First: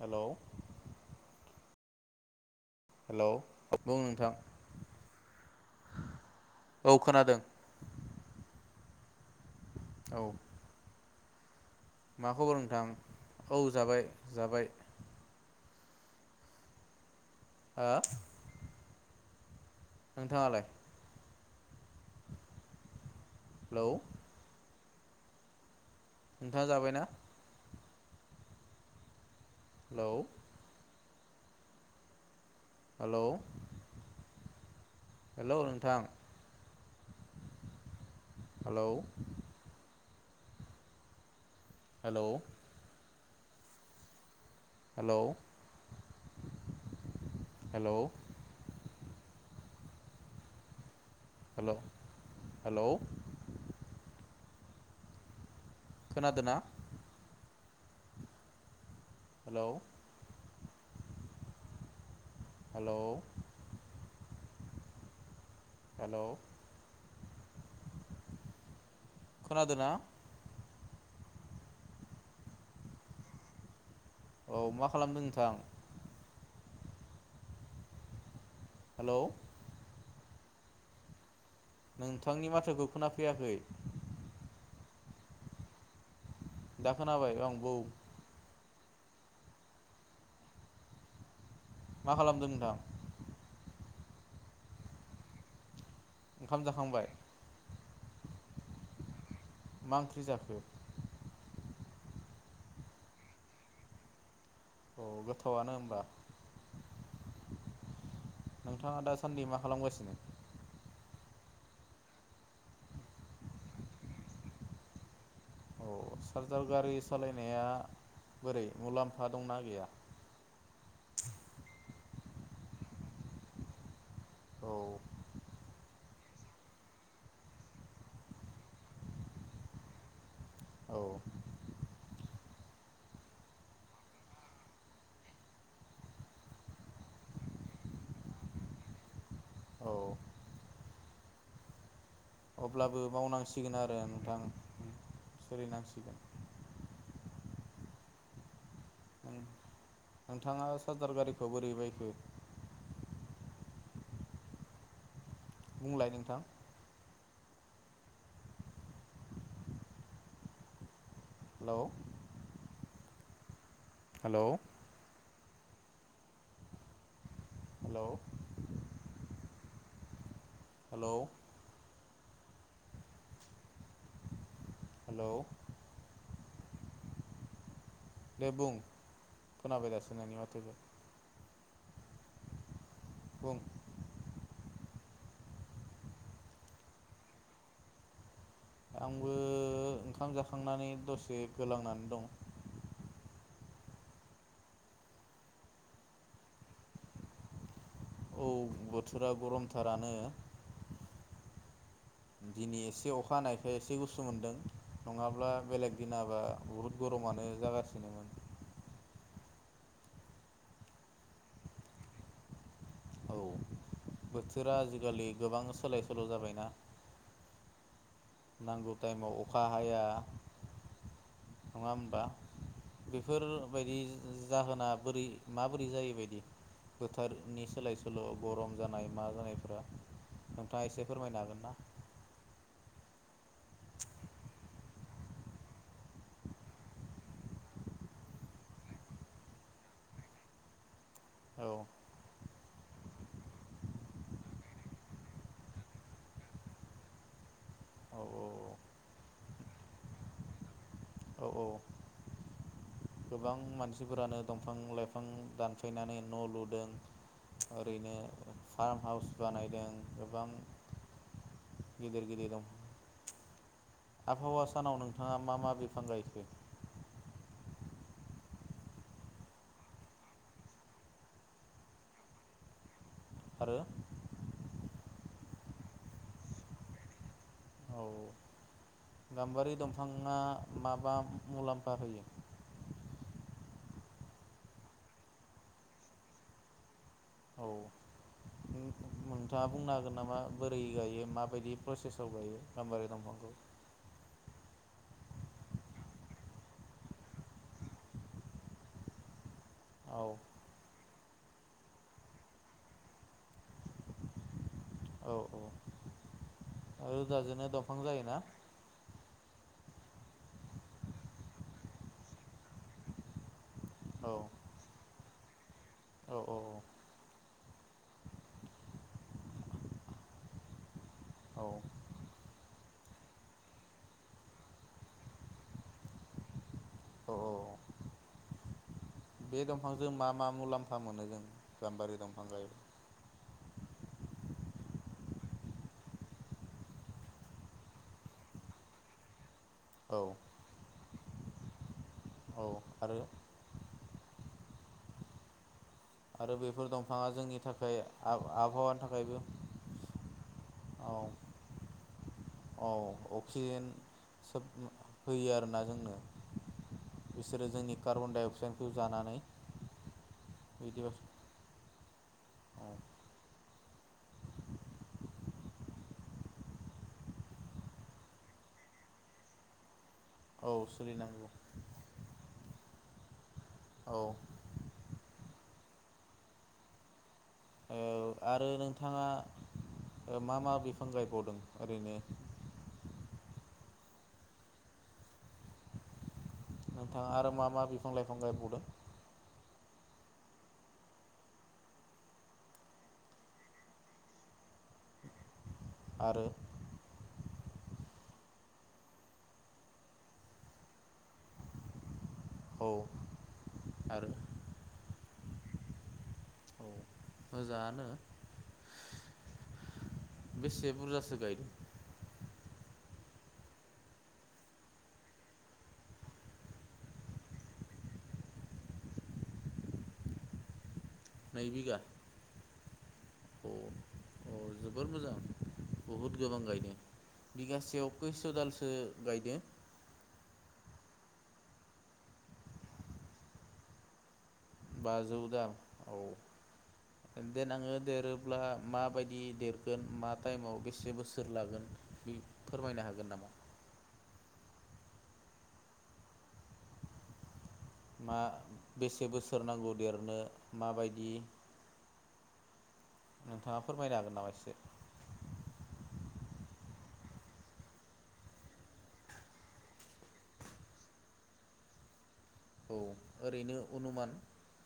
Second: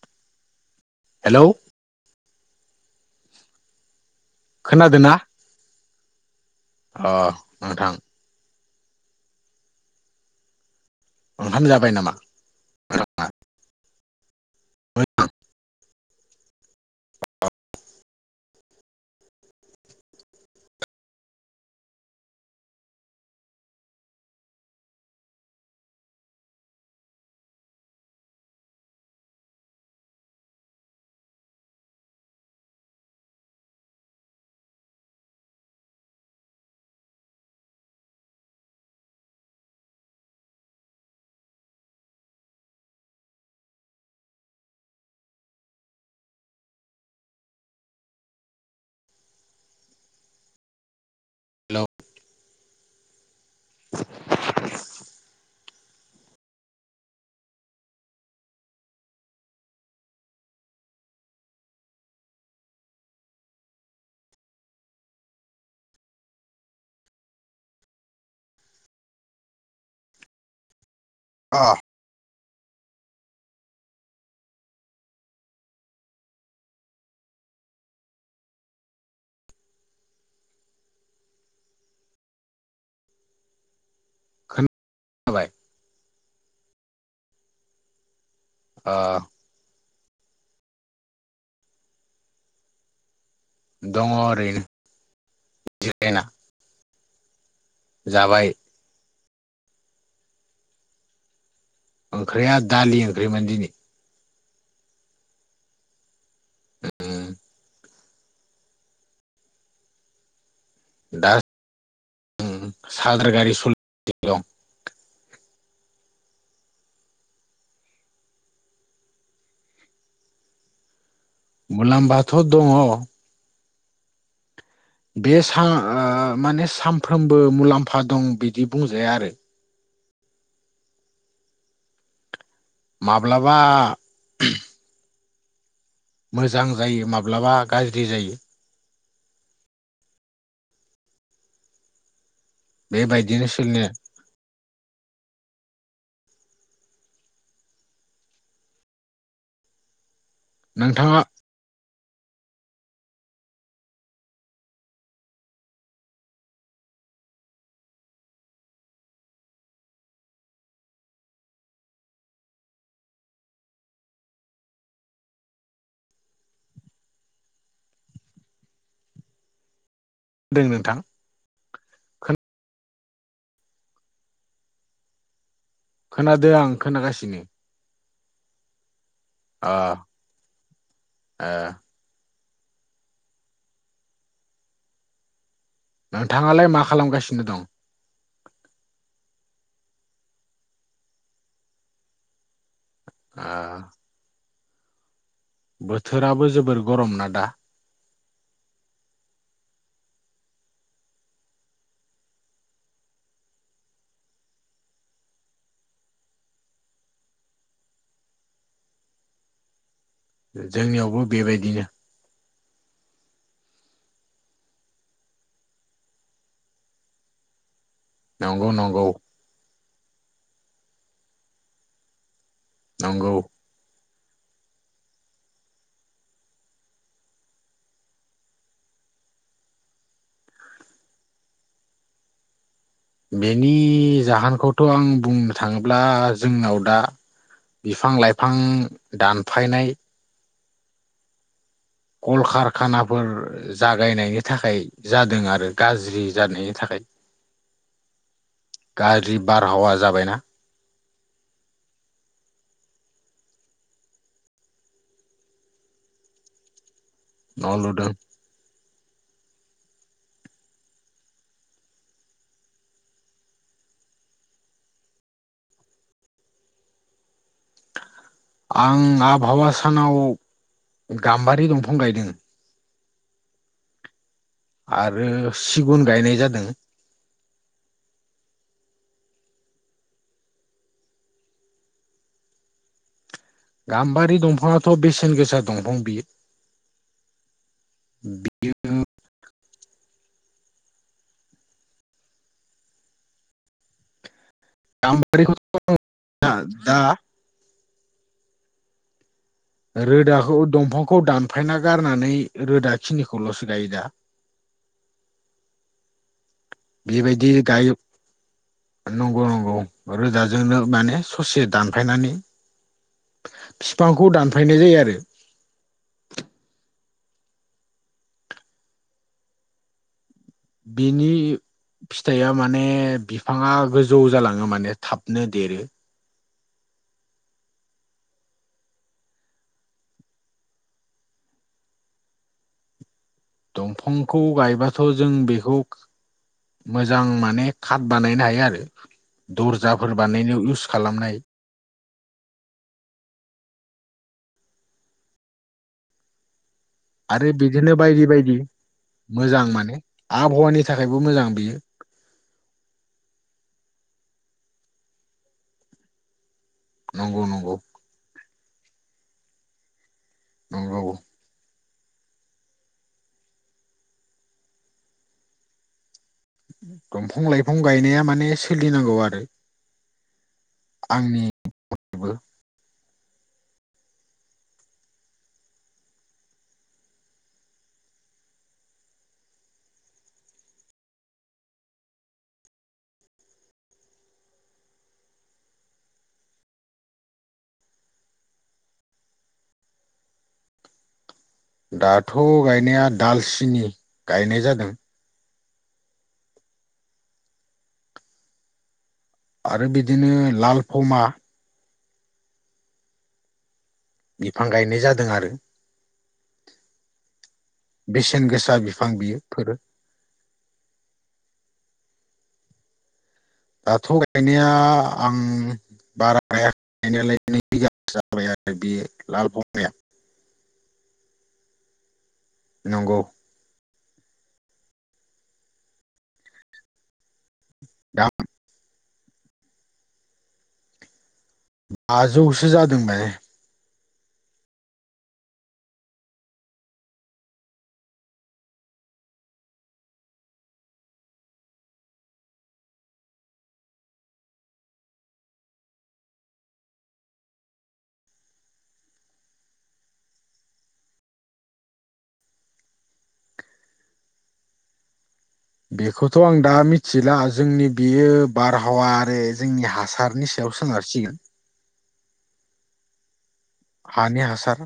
Hello hello hello औ बुं नोंथां खोनादोना औ अ खोनादों नोंथां औ। ओंखाम जाबाय नामा? मा खबर नोंथां? औ जाबाय। जाबाय। ओ नोंथाङालाय? हेल' नोंथाङा जाबायना? हेल' हेल' हेल' नोंथां? हेल' हेल' हेल' हेल' हेल' हेलौ हेल' [inaudible] खोनादोना? हेल' हेल' हेल' खोनादोना? अ औ मा खालामदों नोंथां? हेल' नोंथांनि माथोखौ खोनाफैयाखै हम जाबाय। दा खोनाबाय ओ बु अ। मा खालामदों नोंथां? दङ ओरैनो। जिरायना ओंखाम जाखांबाय? जाबाय। मा ओंख्रि जाखो? ओंख्रिया दालि ओंख्रिमोन दिनि। औ गोथावआनो होमबा उम नोंथाङा दासानदि माखालागासिनो? दा सालद्रा गारि सलि दं। औ चार्जार गारि सालायनाया बोरै मुलाम्फा दंना गैया? मुलामबाथ' दङ'। औ। बे सा ओ माने सानफ्रोमबो मुलाम्फा दं बिदि बुंजाया आरो। औ। माब्लाबा मोजां जायो माब्लाबा गाज्रि जायो। औ। अब्लाबो बेबायदिनो मावनांसिगोन सोलिनो आरो नोंथां। सोलिनांसिगोन। उम्। नोंथाङा चार्जार नोंथाङा गारिखौ बोरै बायखो? बुंलाय नोंथां हेलौ हेलौ हेलौ दों नोंथां हेलौ हेलौ खोनादो आं खोनागासिनो। दे बुं। खोनाबाय दासोनोंनि माथोखो। आ बुं। नोंथाङालाय मा खालामगासिनो दं? आंबो ओंखाम जाखांनानै दसे गोलांनानै दं। आ बोथोराबो जोबोर गरम ना दा। औ बोथोरा गरमथारानो दिनै एसे अखा हानायखाय एसे गुस्सु मोनदों नङाब्ला बेलेग दिनाबा बुहुद गरमानो जागासिनो। जोंनियावबो बेबायदिनो। औ बोथोरा आजिखालि गोबां सोलाय सोल जाबायना। नंगौ नांगौ नंगौ टाइमाव अखा- हाया नङा होमबा? नंगौ बेफोर बायदि जाहोना बोरै माबोरै जायोबायदि बोथारनि सोलाय सोल गरम जानाय मा जानायफोरा नोंथाङा एसे फोरमायनो हागोन ना? बेनि जाहोनखौथ आं बुंनो थाङोब्ला जोंनाव दा बिफां लाइफां दानफायनाय - औ कलकारखानाफोर जागायनायनि थाखाय जादों आरो गाज्रि जानायनि थाखाय। औ [unintelligible] बारहावा जाबायना- औ औ गोबां मानसिफोरानो दंफां लाइफां दानफायनानै न लुदों। न' लुदों आरैनो फार्म हाउस बानायदों गोबां गिदिर गिदिर दं। आबहावा सानाव नोंथाङा मा मा बिफां गायखो? आं आबहावा सानाव गाम्बारि दंफां गायदों। आरो? आरो सिगुन गायनाय जादों। औ गाम्बारि दंफाङा माबा मुलाम्फा होयो गाम्बारि दंफाङाथ बेसेन गोसा दंफां बि औ नों नोंथाङा बुंनो हागोन नामा? बोरै गायो माबायदि प्रसेसआव गायो गामबारि दंफांखौ। गामबारिखौथ [unintelligible] दा औ रोदाखौ दंफांखौ दान थफायना गारनानै रोदा खिनिखौलसो गायो दा- औ बेबायदि रोदाजोंनो गायो दंफां जायोना नंगौ नं गौ रोदाजोंनो माने ससे दानफायनानै औ फिफांखौ दानफायनाय जायो आरो औ औ बिनि औ फिथाइया माने बिफाङा गोजौ जालाङो माने थाबनो देरो औ औ औ बे दंफांजों मा मा मुलाम्फा मोनो जों गाम्बारि दंफां गायो दंफांखौ गायबाथ' जों बेखौ मोजां माने खाथ बानायनो हायो आरो दर्जाफोर औ बानायनायाव [unintelligible] खालामनाय औ आरो आरो बै बेफोर दंफाङा आरो जोंनि बिदिनो थाखाय बायदि बायदि आब-आबहावानि थाखायबो मोजां माने आबहावानि थाखायबो मोजां बियो औ औ अक्सिजेन सोब होयो आरोना जोंनो नंगौ बिसोरो नंगौ जोंनि कार्बन डाइ अक्साइड खौ जानानै बिदि नंगौ औ दंफां लाइफां गायनाया माने सोलिनांगौ आरो औ सोलिनांगौ आंनिबो औ औ आरो नोंथाङा ओ मा मा बिफां गायबावदों ओरैनो नोंथाङा आरो मा मा बिफां लाइफां गायबावदों दाथ' गायनाया दालसिनि गायनाय जादों। आरो आरो बिदिनो लाल फमा औ आरो बिफां गायनाय जादों आरो औ [unintelligible] मोजाङानो बेसेन गोसा बिफां बियो बेसे बुरजासो गायदों? दाथ' गायनाया आं बारा गायाखै गायनायालाय नै बिघासो जाबाय आरो बेयो लालफमाया नै बिघा नंगौ अ जोबोर मोजां बहुद गोबां गायदों। बिगासेयाव दा खैस' दालसो गायदो? बाजौसो जादों [unintelligible] बाजौ दाल औ देनांओ देरोब्ला माबायदि देरगोन मा टाइमाव बेसे बोसोर लागोन उम फोरमायनो हागोन नामा? मा बेसे बोसोर नांगौ देरनो माबायदि नोंथाङा फोरमायनो हागोन नामा एसे? बेखौथ आं दा मिथिला जोंनि बियो बारहावा आरो जोंनि हासारनि सायाव सोनारसिगोन। औ ओरैनो अनुमान हानि हासार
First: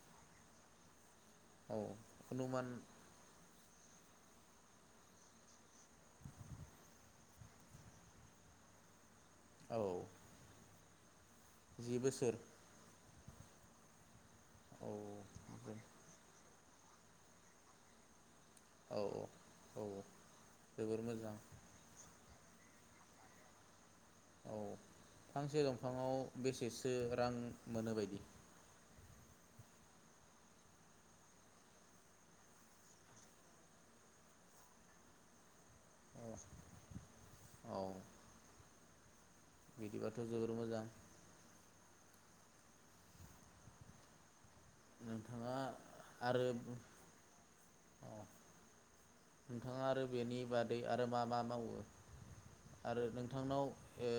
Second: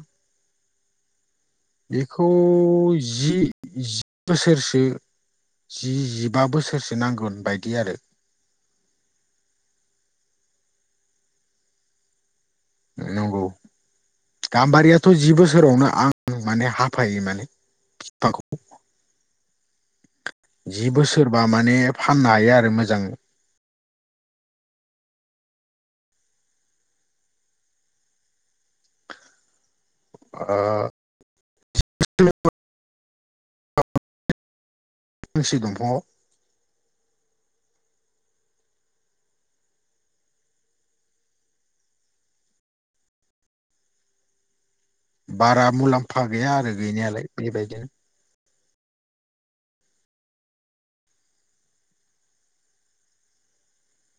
औ बेखौ अनुमान जि जि बोसोरसो जि जिबा बोसोरसो नांगोन बायदि आरो औ जि बोसोर नंगौ औ गाम्बारियाथ जि बोसोरावनो आं माने हा फाय माने बिफांखौ औ औ औ जि जोबोर मोजां बोसोरबा माने फा फाननो हायो आरो मोजां औ फांसे दंफाङाव बेसेसो रां मोनो बायदि [inaudible] दङ औ बिदिबाथ जोबोर मोजां नोंथाङा बारा मुलाम्फा गैया आरो गैनायालाय बेबायदिनो नोंथाङा आरो बेनि बादै आरो मा मा मावो आरो नोंथांनाव ओ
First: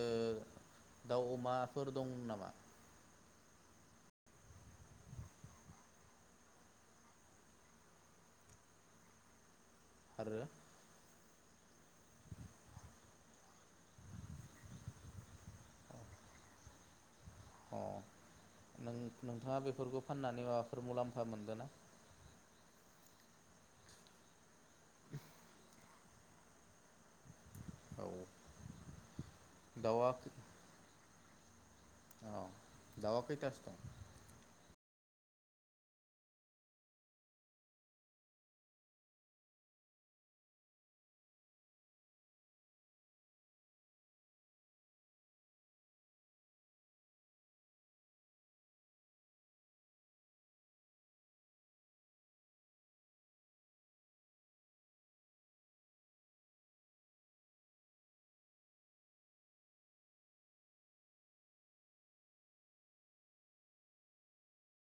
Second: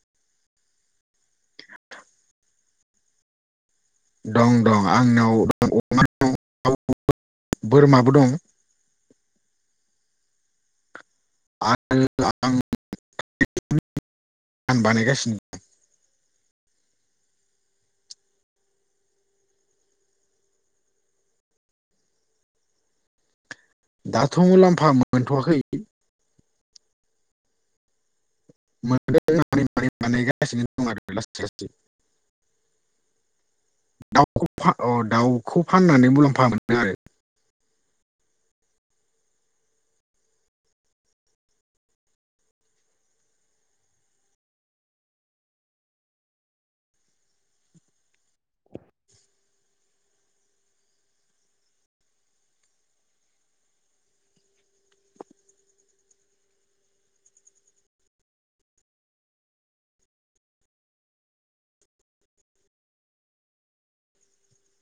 दाउ अमाफोर दं नामा? दं दं आंनाव अमा दं [unintelligible] बोरमाबो दं आरो आरो आं [unintelligible] बानायगासिनो दं अ नों नोंथाङा बेफोरखौ फाननानै माबाफोर मुलाम्फा मोनदों ना दाथ मुलाम फा मोनथ आखै औ मोनदों [unintelligible] दाउआ बानायगासिनो दं आरो [unintelligible] अ दाउआ खैथासो दं [unintelligible]